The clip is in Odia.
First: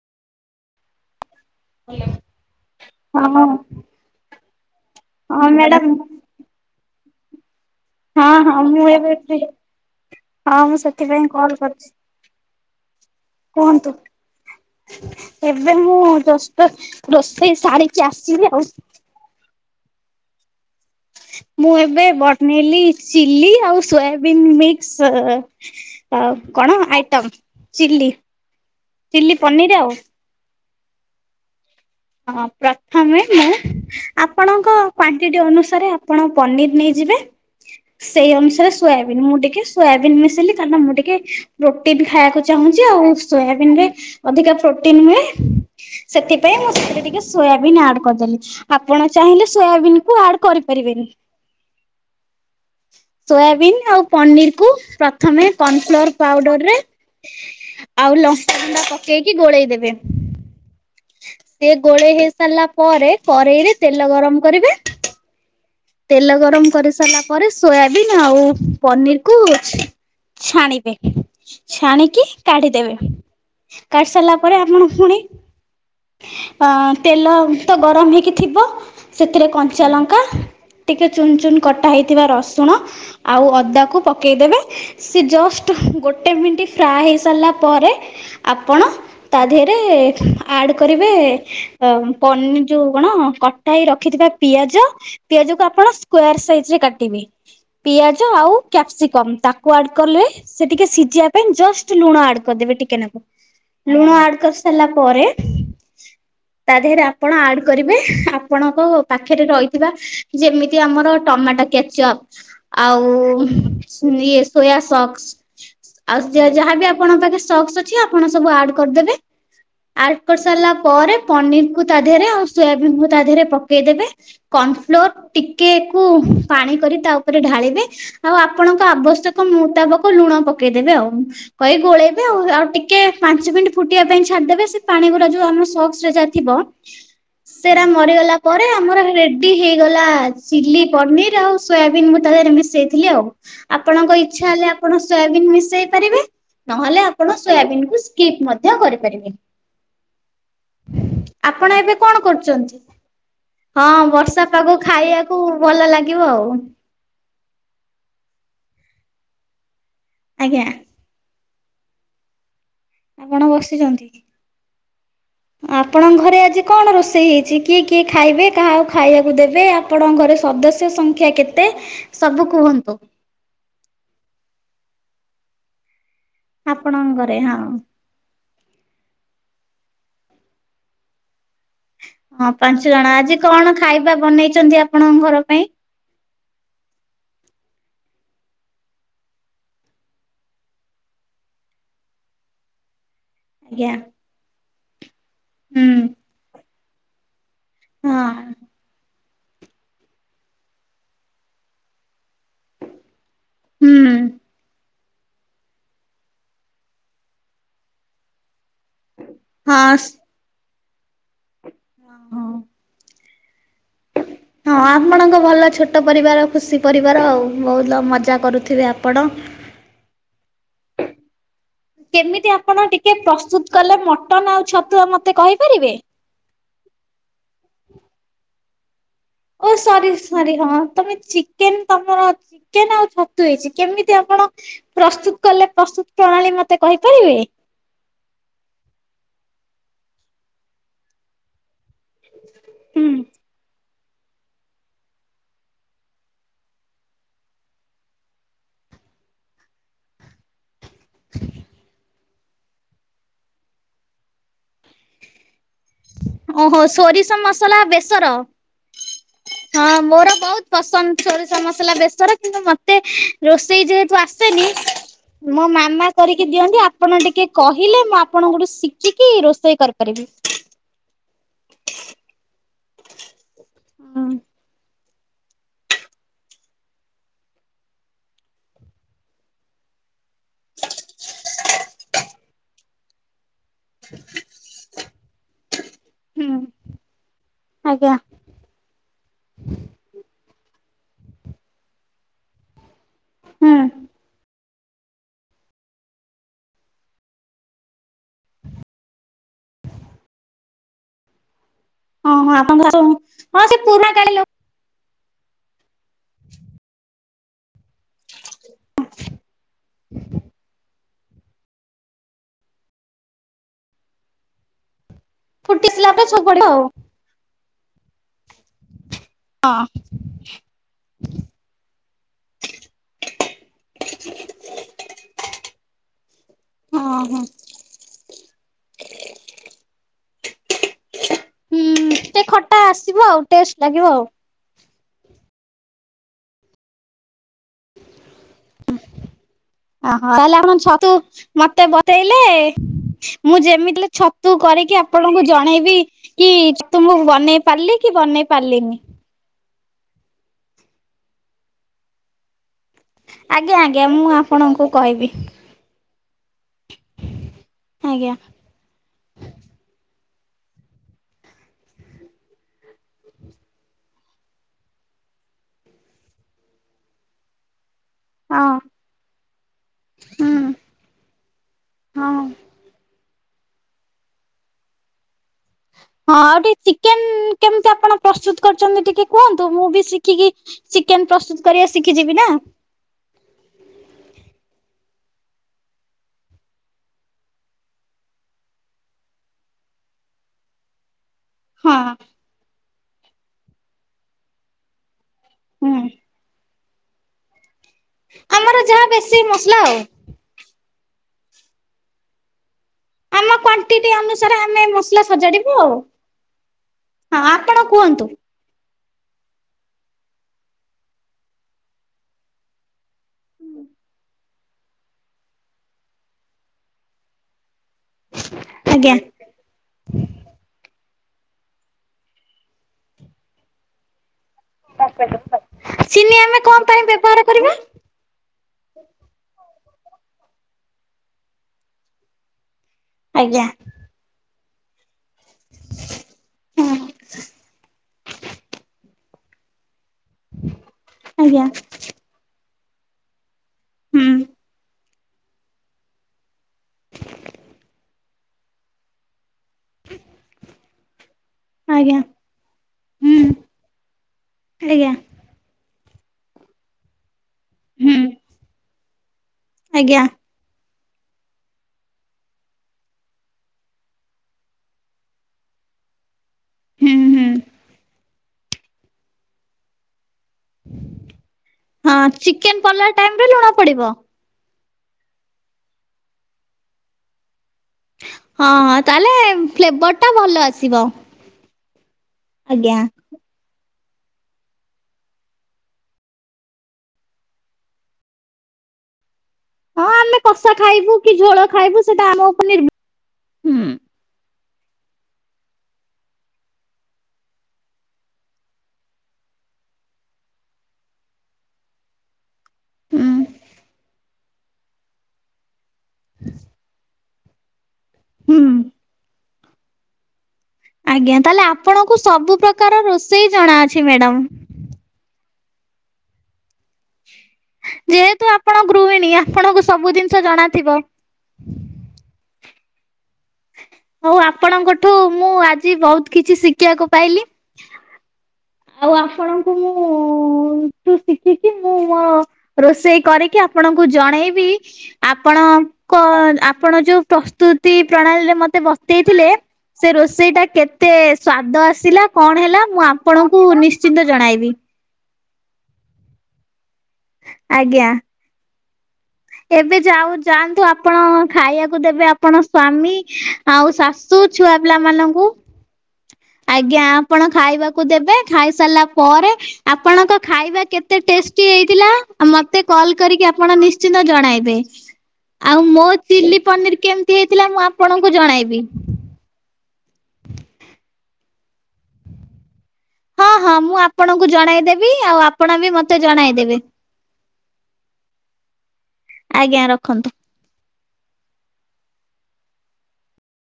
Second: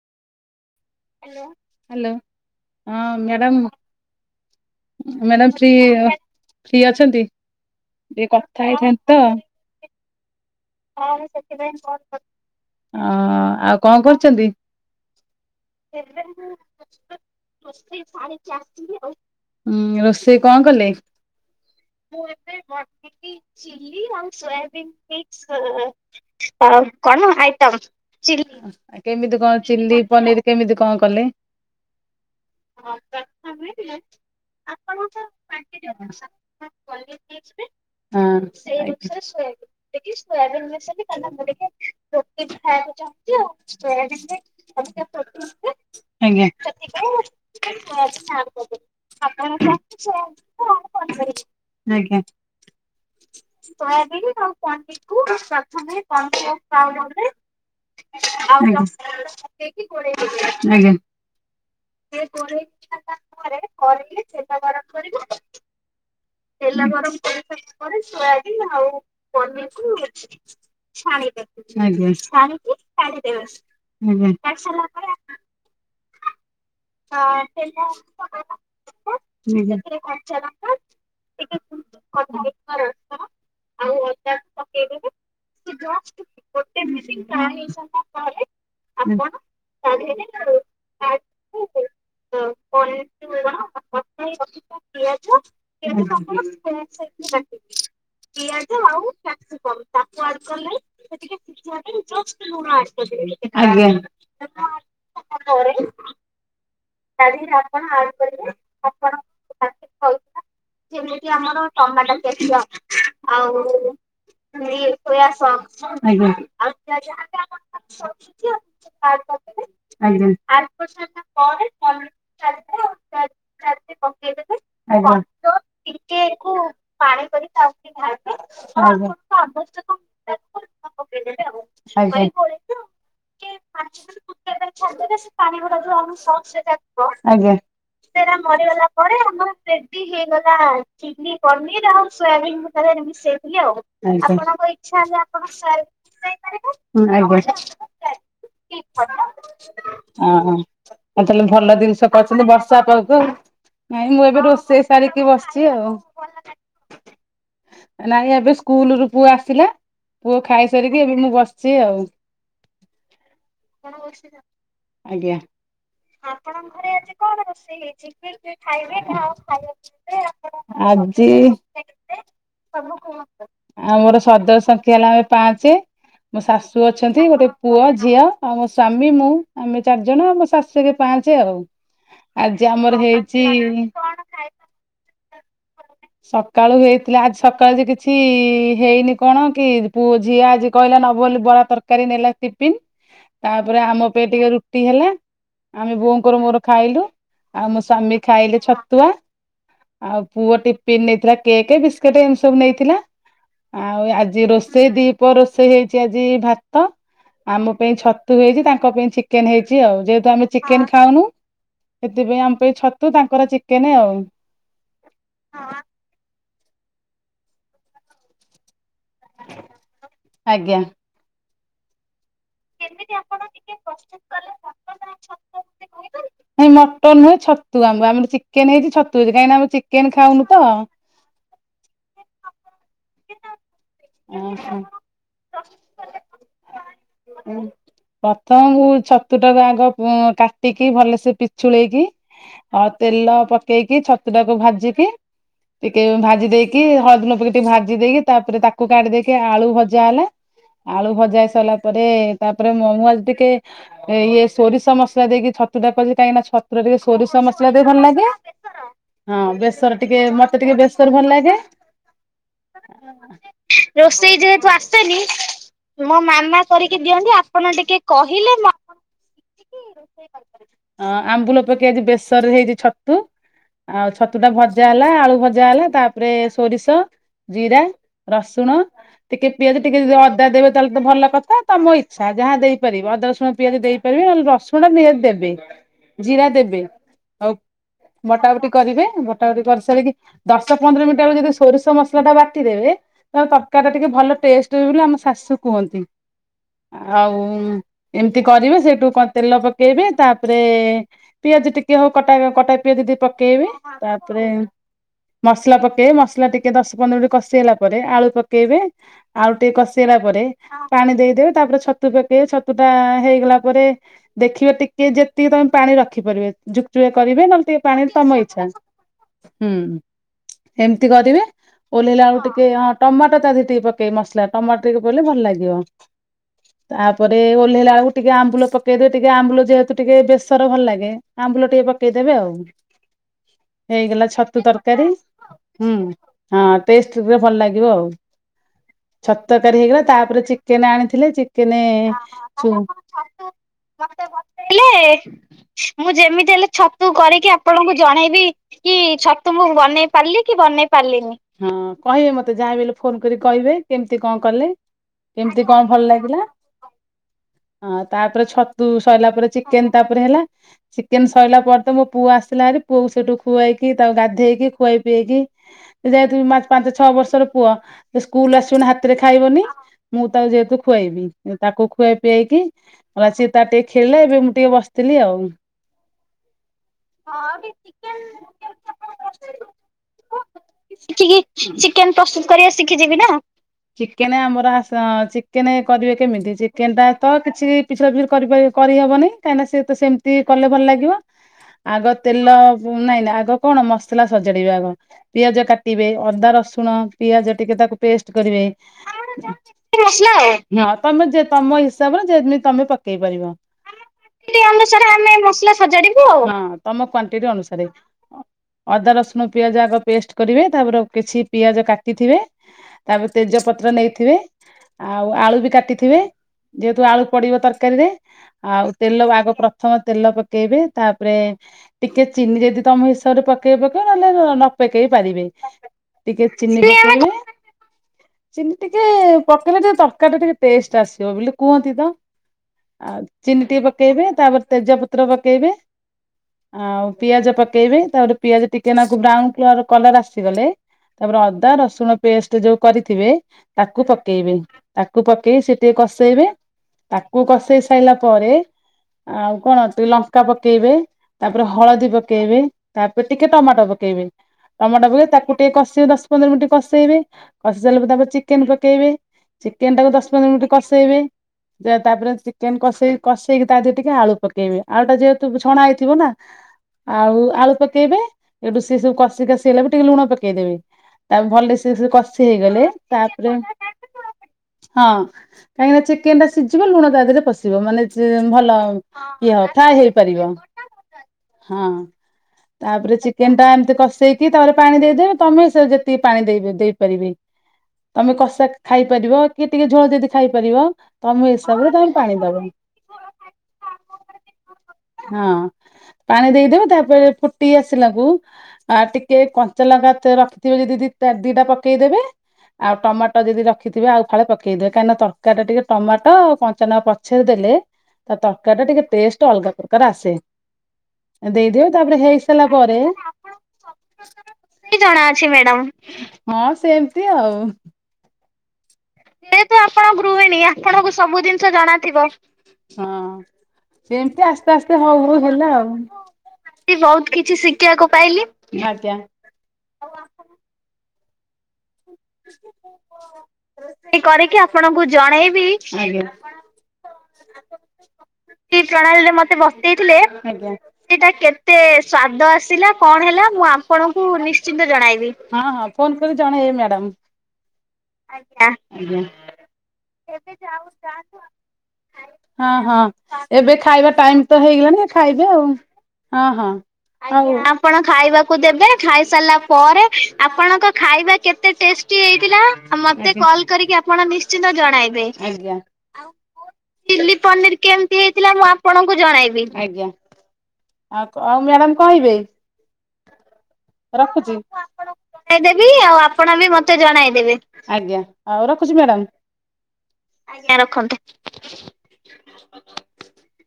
ହାଲୋ ହଁ ହଁ ମ୍ୟାଡମ୍। ହଁ ମ୍ୟାଡମ୍ ମ୍ୟାଡ଼ାମ ଫ୍ରି-ଫି ଅଛନ୍ତି? ଟିକେ ହଁ କଥା ହଁ ମୁଁ ହେଇଥାନ୍ତି ତ ଏବେ ଫ୍ରୀ। ହଁ ମୁଁ ସେଥିପାଇଁ କଲ୍ କରିଛି। ଓ ଆଉ କୁହନ୍ତୁ କଣ କରୁଛନ୍ତି? ଏବେ ମୁଁ ଜଷ୍ଟ ରୋଷେଇ ସାରିକି ଆସିଲି ଆଉ। ହୁଁ ରୋଷେଇ କଣ କଲେ? ମୁଁ ଏବେ ବନେଇଲି ଚିଲି ଆଉ ସୋୟାବିନ୍ ମିକ୍ସ ସ ଆଉ କଣ ଆଇଟମ କଣ ଆଇଟମ୍ ଚିଲି। ଆ ଚିଲି କେମିତି କଣ ପନିର ଆଉ। ଚିଲି ପାନିର୍ କେମିତି କଣ କଲେ? ହଁ ପ୍ରଥମେ ମୁଁ [unintelligible] ଆପଣଙ୍କ କ୍ଵାଣ୍ଟିଟି ଅନୁସାରେ ଆପଣ ପନିର ନେଇଯିବେ। ଶୁଏ ସେଇ ଅନୁସାରେ ସୋୟାବିନ୍। ମୁଁ ଟିକେ ସୋୟା ବି ଏ ମିଶେଇିଲି କାରଣ ମୁଁ ଟିକେ, ପ୍ରୋଟିନ୍ ଖାଇବାକୁ ଚାହୁଁଛି। ଆଉ ସୋୟା ବିନ୍ ରେ ଅଧିକା ପ୍ରୋଟିନ୍ ମିଳେ। ଆଜ୍ଞା ସେଥିପାଇଁ ମୁଁ ମତେ ଟିକେ ସୋୟାବିନ୍ ଆଡ୍ କରିଦେଲି। ଆପଣ ଚାହିଁଲେ ସୋୟାବିନ୍ କୁ ଆଡ୍ କରିପାରିବେନି। ଆଜ୍ଞା। ସୋୟାବିନ୍ ଆଉ ପନିର୍ କୁ କୁ ପ୍ରଥମେ କନ୍ ପ୍ଲାୱାର ପାଉଡରେ, ଆଉ ଲଙ୍କା ଗୁଣ୍ଡ ପ କେଇକି ଗୋଳେଇ ଦେବେ। ଆଜ୍ଞା ସେ ଗୋଳେଇ ହେଇ ସାରିଲା ପରେ, କରେଇରେ ତେଲ ଗରମ କରିବେ ତେଲ ଗରମ କରି ସାରିଲା ପରେ, ସୋୟାବିନ୍ ଆଉ ପନିର୍ ଆଜ୍ଞା। କରି ସାରିଲା ପରେ ଆପଣ ଫୁଣି ଅ ତେଲ ତ ଗରମ ହେଇକି ଥିବ, ସେଥିରେ ଆଜ୍ଞା କଞ୍ଚା ଲଙ୍କା ଟିକେ ଚୁନ୍ ଚୁନ୍, କଟା ହେଇଥିବା ରସୁଣ, ଆଉ ଅଦା କୁ ପକେଇଦେବେ ସେ ଜଷ୍ଟ ଗୋଟେ ମିଣ୍ଟି ଫ୍ରାଏ ମିନିଟ ହେଇ ସାରିଲା ପରେ ହେଇସାରିଲା ପରେ ଆପଣ ତା ଦେହେରେ ଆଡ୍ କରିବେ ଏ ଅ ପନି ଯୋଉ କଣ, କଟା ହେଇ ରଖିଥିବା ପିଆଜ ପିଆଜକୁ ଆପଣ ତେଲ ସ୍କୋୟାର ଆପଣ ସାଇଜ୍ ରେ ସୋୟା ସସ୍ କାଟିବେ, ପିଆଜ ଆଉ କ୍ୟାପ୍ସିକମ୍ ତାକୁ କୁ ଆଡ୍ କଲେ ସେ ଟିକେ ସିଝିବା ପାଇଁ ଜଷ୍ଟ ଲୁଣ ଆଜ୍ଞା। ଆଡ୍ କରିଦେବେ ଟିକେ ନାକୁ, ଆଜ୍ଞା ଲୁଣ ଆଡ୍ କରିସା ହେଲା ପରେ ତା ଦେହରେ ଆପଣ ଆଡ୍ କରିବେ, ଆପଣଙ୍କ ପାଖରେ ରହିଥିବା ଯେମିତି ଆମର ଟମାଟୋ କ୍ୟାଚପ୍, ଆଉ ଇଏ ଆଜ୍ଞା ସୋୟା ସକ୍ସ ଆଜ୍ଞା ଆଜ୍ଞା। ଆଜ୍ଞା ଆଉ ଆଜ୍ଞା ସେ ଯାହାବି ଆପଣଙ୍କ ପାଖରେ ଶକ୍ସ ଅଛି ଆପଣ ସବୁ ଆଡ୍ କରିଦେବେ ଆଜ୍ଞା। ଆଡ୍ ଆଜ୍ଞା। କରି ସାରିଲା ପରେ, ପନିର୍ କୁ ତା ଦେହରେ ଆଉ ସୋୟାବିନ୍ କୁ ତା ଦେହରେ ପକେଇଦବେ କର୍ଣ୍ଣ ଫ୍ଲୋର ଓହୋ ଟିକେ କୁ ପାଣି କରି ତା ଉପରେ ଢାଳିବେ, ଆଉ ଆପଣଙ୍କ ଆଉ ଆବସ୍ୟ କ ମୁତାବକ ଲୁଣ ପକେଇଦେବେ। ଆଉ କହି ଗୋଳେଇବେ ତାହେଲେ ଆଉ ଟିକେ ପାଞ୍ଚ ମିଣ୍ଟି ଫୁଟିବା ପାଇଁ ଛାଡିଦେବେ, ସେ ପାଣି ଗୁଡା ଯୋଉ ଆମ ସକ୍ସ ରେ ଯା ଥିବ ସେରା ମରିଗଲା ପରେ ଆମର ରେଡି ହେ ହେଲା ଚିଲି ପନିର୍ ଆଉ ସୋୟାବିନ୍, ମୁଁ ତାଦେହରେ ମିଶେଇଥିଲି ଆଉ। ଆପଣଙ୍କ ଇଛା ହେଲେ ଆପଣ ସୋୟାବିନ୍ ମିଶେଇ ପାରିବେ, ନହେଲେ ଆପଣ ସୋୟାବିନ୍ କୁ ସ୍କିପ୍ ମଧ୍ୟ କରିପାରିବେ। ଓହୋ। ଆଉ ତାହେଲେ ଆପଣ ଭଲ ଏବେ ଜିନ୍ସ କଣ କରିଛନ୍ତି କରୁଚନ୍ତି? ବର୍ଷା ପାଗକୁ। ହଁ ନାଇଁ ମୁଁ ଏବେ ବର୍ଷା ପାଗ ରୋଷେଇ ସାରିକି ଖାଇବାକୁ ବସିଛି ଭଲ ଆଉ। ଲାଗିବ ଆଉ। ନାଇଁ ଏବେ ସ୍କୁଲ୍ ରୁ ପୁଅ ଆସିଲା, ପୁଅ ଆଜ୍ଞା ଖାଇସାରି ଏବେ ମୁଁ ବସିଛି ଆଉ। ଆପଣ ବସିଛନ୍ତି? ଆଜ୍ଞା। ଆପଣଙ୍କ ଘରେ ଆଜି କଣ ରୋଷେଇ ହେଇଛି? କିଏ କିଏ ଖାଇବେ? କାହା କୁ ଖାଇବାକୁ ଦେବେ? ଆପଣଙ୍କ ଘରେ ସଦସ୍ୟ ସଂଖ୍ୟା ଆଜି କେତେ? ସବୁ କୁହନ୍ତୁ। ଆଉ ମୋର ସଦ ସଂଖ୍ୟା ହେଲା ଆମେ ପାଞ୍ଚେ, ମୋ ଶାଶୁ ଆପଣଙ୍କ ଅଛନ୍ତି, ଘରେ ଗୋଟେ ହଁ। ପୁଅ ଝି ଝିଅ, ଆଉ ମୋ ସ୍ୱାମୀ ମୁଁ ଆମେ ଚାରିଜଣ ମୋ ଶାଶୁ ଏକ୍ ପାଞ୍ଚେ ଆଉ। ହଁ ଆଜି ପାଞ୍ଚ ଆମର ଜଣ, ଆଜି ହେଇଛି କଣ ଖାଇବା ବନେଇଛନ୍ତି ଆପଣଙ୍କ ଘର ପାଇଁ? ସକାଳୁ ହେଇଥିଲା ଆଜି ସକାଳୁ ଯେ କିଛି ହେଇନି କଣ କି ପୁଅ ଝିଅ ଆଜି କହିଲା ନବ ବୋଲି ବରା ତରକାରୀ ନେଲା ଟିପନ୍। ତାପରେ ଆଜ୍ଞା ଆମ ପାଇଁ ଟିକେ ରୁଟି ହେଲା ହୁଁ ଆମେ ବୋଉଙ୍କର ମୋର ଖାଇଲୁ। ଆଉ ମୋ ସ୍ୱାମୀ ହଁ ଖାଇଲେ ଛତୁଆ, ଆଉ ପୁଅଟି ପିନ୍ ନେଇଥିଲା କେକ୍, ବିସ୍କେଟ ଏମିତି ସବୁ ନେଇଥିଲା, ହୁଁ ଆଉ ଆଜି ରୋଷେଇ ଦି ପର ରୋଷେଇ ହେଇଛି ଆଜି ଭାତ, ଆମ ପାଇଁ ଛତ ତୁ ହେଇଛି, ତାଙ୍କ ପାଇଁ ଚିକେନ ହେଇଛି ଆଉ ଯେହେତୁ ହଁ। ଆମେ ଚିକେନ ଖାଉନୁ। ସେଥିପାଇଁ ଆମ ପାଇଁ ଛତୁ, ତାଙ୍କର ଚିକେନ ଆଉ। ହଁ ଆପଣଙ୍କ ଭଲ ଛୋଟ ପରିବାର ଖୁସି ପରିବାର ଆଉ ବହୁତ ମଜା କରୁଥିବେ ଆପଣ। ଆଜ୍ଞା। କେମିତି ଆ ଆପଣ ଟିକେ ପ୍ରସ୍ତୁତ କଲେ ମଟନ୍ ଆଉ ଛତୁ ଆ ମତେ କହିପାରିବେ? ନାଇଁ ମଟନ ନୁହେଁ ଛତୁ ଆମ ଆମର ଚିକେନ ହେଇଛି ଛତୁ ହେଇଛି କାହିଁକି ନା, ଓ ଆମ ସରି ଚିକେନ ଖାଉନୁ ସରି ତ? ହଁ ତମେ ଚିକ କେନ ତମର ଚିକେନ ଆଉ ଛତୁ ହେଇଛି କେମିତି? ତି ଆପଣ ଓହୋ ପ୍ରସ୍ତୁତ କଲେ ପ୍ରସ୍ତୁତ ପ୍ରଣାଳୀ ମତେ କହିପାରିବେ? ପ୍ରଥମ ମୁଁ ଛତୁ ଟାକୁ ଆଗ କାଟିକି ଭଲସେ ପିଛୁଳେଇକି ଅ ହୁଁ ତେଲ ପକେଇକି ଛ ତୁଟାକୁ ଭାଜିକି ଟିକେ ଭାଜି ଦେଇକି ହଳଦୀ ଲୁପ କେଇକି ଟିକେ ଭାଜି ଦେଇକି ତାପରେ ତାକୁ କୁ କାଢି ଦେଇକି ଆଳୁ ଭଜା ହେଲା, ଆଳୁ ଭଜା ହେଇ ସରିଲା ପରେ ତାପରେ ମୁଁ ମୋଜ ଟିକେ ଇଏ ସୋରିଷ ମସଲା ଦେଇକି ଛ ଛତୁଟା କ କାହିଁନା ଛତୁର ଟିକେ ସୋରିଷ ମସଲା ଦେଇ ଭଲ ଲାଗେ। ହଁ ବେସର ଟିକେ ମୋର ମତେ ବହୁତ ଟିକେ ପସନ୍ଦ ବେସର ଭଲ ଲାଗେ। ସୋରିଷ ମସଲା ବେସର କିନ୍ତୁ ମତେ ରୋଷ ରୋଷେଇ ଯେହେତୁ ଆସେନି ମୋ କରିକି ମାମା ଦିଅନ୍ତି କରିକି ଦିଅନ୍ତି ଟିକେ ଆପଣ ଟିକେ କହିଲେ ମୁଁ କହିଲେ [inaudible] ଆପଣଙ୍କଠୁ ଶିଖିକି କରିପାରିବି। ରୋଷେଇ କରିଦେବେ। ଅଁ ଆମ୍ବୁଲ ପକେଇ ଆଜି ବେସର ହେଇଛି ଛ ଛତୁ ଆଉ ଛତୁ ଟା ହୁଁ ଭଜା ହେଲା, ଆଳୁ ଭଜା ହେଲା ତାପରେ ସୋରିଷ, ଜିରା। ରସୁଣ। ଟିକେ ପିଆଜ ଟିକେ ଯଦି ଅଦା ଦେବେ ତାହେଲେ ତ ଭଲ କଥା ତମ ଇଚ୍ଛା ଯାହା ଦେଇପାରିବି ଅଦା ରସୁଣ ପିଆଜ ଦେଇ କରିବେ ନହେଲେ ରସୁଣ ନିହାତି ଦେବେ ଜିରା ଦେବେ ଆଉ ଆଜ୍ଞା ବଟାବଟି କରିବେ ଗୋଟା ଗୋଟି କରିସାରିକି ଦଶ ପନ୍ଦର ମିନିଟ ଆକୁ ଯଦି ସୋରିଷ ମସଲା ଟା ବାଟିଦେବେ ତ ହୁଁ ତରକାରୀ ଟା ଟିକେ ଭଲ ଟେଷ୍ଟ ହଏ ବୋଲି ଆମ ଶାଶୁ କୁହନ୍ତି। ଆଉ ଏମିତି କରିବେ ସେଇଠୁ ତେଲ ପକେଇବେ ତାପରେ ପିଆଜି ଟିକେ ହଉ କଟା ହଁ ହଁ କଟା ଆପଣଙ୍କ ପିଆଜି ଶାଶୁ ଦେଇ ହଁ ପକେଇବି ସେ ପୁରୁଣା କାଳି ତାପରେ ଲୋକ ମସଲା ପକେଇବେ, ମସଲା ଟିକେ ଦଶ ପନ୍ଦର ମିନିଟ କଷି ହେଲା ପରେ ଆଳୁ ପକେଇବେ ଆଳୁ ଟିକେ କଷେଇଲା ପରେ ପାଣି ଦେଇଦେବେ ତାପରେ ଛତୁ ପକେଇବେ, ଛତୁ ଟା ହେଇଗଲା ପରେ ଦେଖିବେ ଟିକେ ପା କିଏ ଯେତିକି ତମେ ଫୁଟି ପାଣି ଆସିଲା ପରେ ସବୁ ରଖିପାରିବେ ପଡିବ ଯୁକ ଆଉ ଯୁକି କରିବେ ନହେଲେ ଟିକେ ପାଣିରେ ତମ ଇଚ୍ଛା। ହୁଁ ଏମତି କରିବେ ଓହ୍ଲେଇଲା ବେଳୁ ଟି କେ ହଁ ଟମାଟର ତା ଦିହରେ ଟିକେ ପକେଇ ମସଲା ଟମାଟର ଟିକେ ପକେଇଲେ ଭଲ ଲାଗିବ। ହଁ ତାପରେ ହଁ। ଓହ୍ଲେଇଲା ବେଳକୁ ଟିକେ ଆମ୍ବୁଲ ପକେଇଦିବେ ଟିକେ ଆମ୍ବୁଲ ଯେହେତୁ ଟିକେ ବେସର ଭଲ ଲାଗେ। ଆମ୍ବୁଲ ଟିକେ ହୁଁ ପକେଇଦେବେ ଟିକେ ଆଉ ଖଟା ଆସିବ ଆଉ ଟେଷ୍ଟ ଲାଗିବ ହେଇଗଲା ଆଉ ଛ ତୁ ତରକାରୀ ହୁଁ ଟେଷ୍ଟ ଭଲ ଲାଗିବ ଆଉ। ଛତୁ ତରକାରୀ ହେଇଗଲା ଓହୋ ତାପରେ ତାହେଲେ ଆପଣ ଚିକେନ ଛତୁ ଆଣିଥିଲେ ଚିକେନ ମତେ ବତେଇଲେ ଚୁ ମୁଁ ଯେମିତି ହେଲେ ଛତୁ କରିକି ଆପଣଙ୍କୁ ଜଣେଇବି କି ଛତୁ ମୁଁ ବନେଇ ଆପଣଙ୍କୁ ପାରିଲି କି ଜଣେଇବି ବନେଇ ପାରିଲିନି। କି ଛ ତୁ ମୁଁ ବନେଇ ପାରିଲି କି ବନେଇ ପାରିଲିନି। ହଁ କହିବେ ମତେ ଯାହାଵି ହେଲେ ଫୋନ କରି କହିବେ ଆଜ୍ଞା ଆଜ୍ଞା କେମିତି ମୁଁ କଣ କଲେ ଆପଣଙ୍କୁ କହିବି କେମିତି କଣ ଭଲ ଲାଗିଲା। ହଁ ଆଜ୍ଞା ତାପରେ ଛତୁ ସରିଲା ପରେ ଚିକେନ ତାପରେ ହେଲା। ଚିକେନ ସଇଲା ପରେ ତ ମୋ ପୁଅ ଆସିଲାରି ପୁଅକୁ ସେଇଠୁ ଖୁଆଇକି ତାକୁ ଗାଧେଇକି ଖୁଆଇ ପିଆଇକି ସେ ଯାଇଥିବି ମାର୍ଚ୍ଚ ପାଞ୍ଚ ଛଅ ବର୍ଷର ପୁଅ ସେ ସ୍କୁଲ ହଁ ଆସିବନି ହାତରେ ଖାଇବନି। ମୁଁ ତାକୁ ହୁଁ ଯେହେତୁ ଖୁଆଇବି ତାକୁ ଖୁଆଇ ହଁ। ହଁ ପିଆଇକି ଆସିକି ତା ଟିକେ ଖେଳିଲା ଏବେ ମୁଁ ଟିକେ ବସିଥିଲି ଆଉ। ହଁ ଆଉ ଟିକେ ଚିକେନ କେମତି ଆପଣ ପ୍ରସ୍ତୁତ କରିଛନ୍ତି ଟିକେ କୁହନ୍ତୁ ମୁଁ ବି ଶିଖିକି ଚିକେନ ପ୍ରସ୍ତୁ ଚିକେନ ପ୍ରସ୍ତୁତ କରିବା ଶିଖିଯିବି ନା। ଚିକେନ ଆମର ଆସ ଚିକେନ କରିବେ କେମିତି ଚିକେନ ଟା ତ କିଛି ପିଛଡ଼ା ଫୀର କରିପା କରିହେବନି କାହିଁକିନା ସେ ତ ସେମିତି କଲେ ଭଲ ଲାଗିବ। ହଁ ଆଗ ତେଲ ନାଇଁ ନା ଆଗ କଣ ମସଲା ସଜାଡିବେ ଆଗ। ପିଆଜ ହୁଁ କାଟିବେ ଅଦା ରସୁଣ, ପିଆଜ ଟିକେ ତାକୁ ପେଷ୍ଟ କରିବେ। ଆମର ଯାହା ବେଶୀ ମସଲା ଆଉ। ହଁ ତମେ ଯେ ତମ ହିସାବରେ ଯେମିତି ତମେ ପକେଇ ପାରିବ। ଆମ କ୍ଵାଣ୍ଟିଟି ଅନୁସାରେ ଆମେ ମସଲା ସଜାଡିବୁ ଆଉ ତମ ହଁ କ୍ୱାଣ୍ଟିଟି ଆପଣ ଅନୁସାରେ। କୁହନ୍ତୁ। ଅଦା ରସୁଣ ପିଆଜ ଆଗ ପେଷ୍ଟ କରିବେ ତାପର କିଛି ପିଆଜ କାଟିଥିବେ ତାପରେ ତେଜ ପତ୍ର ନେଇଥିବେ ଆଉ ଆଳୁ ବି କାଟିଥିବେ ଯେହେତୁ ଆଳୁ ପଡିବ ତରକାରୀରେ ଆଉ ଆଜ୍ଞା ତେଲ ଆଗ ପ୍ରଥମ ତେଲ ପକେଇବେ ତାପରେ ଟିକେ ଚିନି ଯଦି ତମ ହିସାବରେ ପକେଇ ପକେଇ ନହେଲେ ନ ପକେଇ ପାରିବେ ଟିକେ ଆମେ କଣ ଚିନି ପାଇଁ ବ୍ୟବହାର କରିବା ଚିନି ଟିକେ ପକେଇଲେ ଟିକେ ତରକାରୀରେ ଟିକେ ଟେଷ୍ଟ ଆସିବ ବୋଲି କୁହନ୍ତି ତ। ଆଉ ଚିନି ଆଜ୍ଞା ଟିକେ ପକେଇବେ ତାପରେ ତେଜପ ତ୍ର ପକେଇବେ ଆଉ ହଁ। ପିଆଜ ପକେଇବେ ତାପରେ ପିଆଜ ଟିକେ ନ କୁ ବ୍ରାଉନ କ୍ଲର୍ କଲର ଆସିଗଲେ ତାପରେ ଆଜ୍ଞା ଅଦା ରସୁଣ ପେଷ୍ଟ ଯୋଉ କରିଥିବେ ତାକୁ ହୁଁ ପକେଇବେ ତାକୁ ପକେଇ ସେ ଟିକେ କଷେଇବେ ତାକୁ କଷେଇ ସାଇଲା ପରେ ଆଉ କଣ ଅଛି? ଟିକେ ଲଙ୍କା ପକେଇବେ ତାପରେ ହଳଦୀ ଆଜ୍ଞା ପକେଇବେ ତାପରେ ହୁଁ ଟିକେ ଟମାଟୋ ପକେଇବେ। ଟମାଟୋ ଆଜ୍ଞା କୁ ତା ଟିକେ କଷେଇ ଦଶ ପନ୍ଦର ମିନିଟ୍ କଷେଇବେ କଷି ସାରିଲା ପରେ ହୁଁ ତାପରେ ଚିକେନ ପକେଇବେ। ଚିକେନ ଟାକୁ ଆଜ୍ଞା ଦଶ ପନ୍ଦର ମିନିଟ୍ କସେଇବେ। ତାପରେ ଚିକେନ କସେଇ କସେଇକି ତାଦ ଟିକେ ଆଳୁ ପକେଇବେ ଆଳୁ ଟା ଯେହେତୁ ଛଣା ହେଇଥିବ ନା ହୁଁ ଆଉ ହୁଁ। ଆଳୁ ପକେଇବେ ଏଇଠୁ ସିଏ ସବୁ କଷି କଷି ହେଲା ବି ଟିକେ ଲୁଣ ପ କେଇଦେବେ ତାପ ଭଲସେ ସେ ହଁ କଷି ଚିକେନ ହେଇଗଲେ ପଲା ଟାଇମରେ ତାପରେ ଲୁଣ ପଡିବ। ହଁ ହଁ କାହିଁକିନା ଚିକେନ ଟା ସିଝିବ ଲୁଣ ତା ଦେହରେ ପଶିବ ମାନେ ସେ ଭଲ ହଁ ତାହେଲେ ଇଏ ଥାଏ ଫ୍ଲେଭର ଟା ହେଇପାରିବ ଭଲ ଆସିବ। ହଁ। ଆଜ୍ଞା ତାପରେ ଚିକେନ ଟା ଏମିତି କଷେଇକି ତାପରେ ପାଣି ଦେଇଦେବେ। ତମେ ସେ ଯେତିକି ପାଣି ଦେଇ ଦେଇପାରିବି ତମେ କଷା ଖାଇପାରିବ। କିଏ ଟିକେ ହଁ ଝୋଳ ଯଦି ଆମେ ଖାଇ କଷା ପାରିବ ଖାଇବୁ କି ତମ ଝୋଳ ହିସାବରେ ଖାଇବୁ ତମେ ସେଟା ପାଣି ଆମ ଦବ। ଉପରେ ନିର୍ଭ ହୁଁ ହଁ ପାଣି ଦେଇଦବେ ତାପରେ ଫୁଟି ଆସିଲାକୁ ଆଉ ଟିକେ କଞ୍ଚା ଲଙ୍କା ତ ରଖିଥିବେ ଯଦିି ଦିତା ଦି ଦିଟା ପକେଇଦେବେ ଆଉ ହୁଁ ଟମାଟୋ ଯଦି ରଖିଥିବେ ଆଉ ଫାଳେ ପକେଇଦେ କାହିଁକି ତରକାରି ଟିକେ ଟମାଟ କଞ୍ଚା ଲଙ୍କା ପ ଛରେ ଦେଲେ ତା ହୁଁ। ତରକାରୀ ଟା ଟିକେ ଟେଷ୍ଟ ଅଲଗା ପ୍ରକାର ଆସେ। ଆଜ୍ଞା ତାହଲେ ଦେଇଦିଅ ଆପଣଙ୍କୁ ତାପରେ ସବୁ ହେଇସାରିଲା ପରେ ପ୍ରକାର ରୋଷେଇ ଜଣାଅଛି ମ୍ୟାଡାମ। ହଁ ସେମିତି ଆଉ। ଯେହେତୁ ଆପଣ ଗୃହିଣୀ ଆପଣଙ୍କୁ ସବୁ ଜିନିଷ ଜଣାଥିବ। ସବୁ ଜିନିଷ ଜଣାଥିବ। ହଉ ସେମତି ଆସ୍ତେ ଆସ୍ତେ ଆପଣଙ୍କଠୁ ହଉ ମୁଁ ହେଲା ଆଉ। ଆଜି ବହୁତ କିଛି ଶିଖିବାକୁ ପାଇଲି। ଆଉ ଆଜ୍ଞା। ଆପଣଙ୍କୁ ମୁଁ ହଁ ସିଖିକି ମୁଁ ମୋ ରୋଷେଇ କରିକି ଆପଣଙ୍କୁ ରୋଷେଇ ଜଣେଇବି ଆପଣଙ୍କ ଆଜ୍ଞା ଆପଣ ଯୋଉ ପ୍ରସ୍ତୁତି ପ୍ରଣାଳୀରେ ମତେ ବତେଇଥିଲେ ସେ ରୋଷେଇ ଟା କେତେ କେତେ ସ୍ଵାଦ ଆସିଲା ସ୍ଵାଦ କଣ ହେଲା ଆସିଲା ମୁଁ କଣ ହେଲା ଆପଣଙ୍କୁ ମୁଁ ନିଶ୍ଚିନ୍ତ ଆପଣଙ୍କୁ ଜଣାଇବି। ନିଶ୍ଚିନ୍ତ ଜଣାଇବି। ହଁ ହଁ ଫୋନ କରି ଜଣେଇବେ ମ୍ୟାଡ଼ାମ। ଆଜ୍ଞା। ଆଜ୍ଞା। ଏବେ ଯାଉ ଯାଆନ୍ତୁ ଆପଣ ଖାଇବାକୁ ଦେବେ ଆପଣ ହଁ ହଁ ସ୍ଵାମୀ ଏବେ ଆଉ ଖାଇବା ଟାଇମ୍ ଶାଶୁ ତ ଛୁଆ ପିଲା ହେଇଗଲାଣି ଖାଇବେ ମାନଙ୍କୁ। ଆଉ। ଓହୋ ଆଜ୍ଞା ଆପଣ ଆଜ୍ଞା ଆପଣ ଖାଇବାକୁ ଦେବେ ଖାଇବାକୁ ଦେବେ ଖାଇସାରିଲା ପରେ ଖାଇସାରିଲା ପରେ ଆପଣଙ୍କ ଖାଇବା ଆପଣଙ୍କ କେତେ ଖାଇବା କେତ୍ ଟେଷ୍ଟି ହେଇଥିଲା ମତେ ଆଉ ମତେ କଲ୍ ଆପଣ କରିକି ଆପ୍ ନିଶ୍ଚିନ୍ତ ଆପଣ ନିଶ୍ଚିତ ଜଣାଇବେ। ଆଜ୍ଞା। ମୋ ଆଉ ଚିଲି ପନିର [inaudible] କେମିତି ଚିଲି ହେଇଥିଲା ପନିର ମୁଁ କେମତି ଆପଣଙ୍କୁ ହେଇଥିଲା ମୁ ଜଣାଇବି। ଆପଣ ଙ୍କୁ ଜଣାଇବି। ଆଜ୍ଞା। ଆଉ ଆଉ ମ୍ୟାଡାମ୍ କହିବେ। ହଁ ହଁ ମୁଁ ଆପଣଙ୍କୁ ରଖୁଛି ମୁଁ ଜଣାଇଦେବି ଆପଣଙ୍କୁ ଆଉ ଆପଣ ଜଣେଇଦେବି ବି ମତେ ଆପଣ ବି ଜଣାଇଦେବେ ମତେ ଜଣାଇଦେବେ। ଆଜ୍ଞା ଆଉ ରଖୁଛି ମ୍ୟାଡ଼ାମ୍। ଆଜ୍ଞା ରଖନ୍ତୁ। ଆଜ୍ଞା ରଖନ୍ତୁ।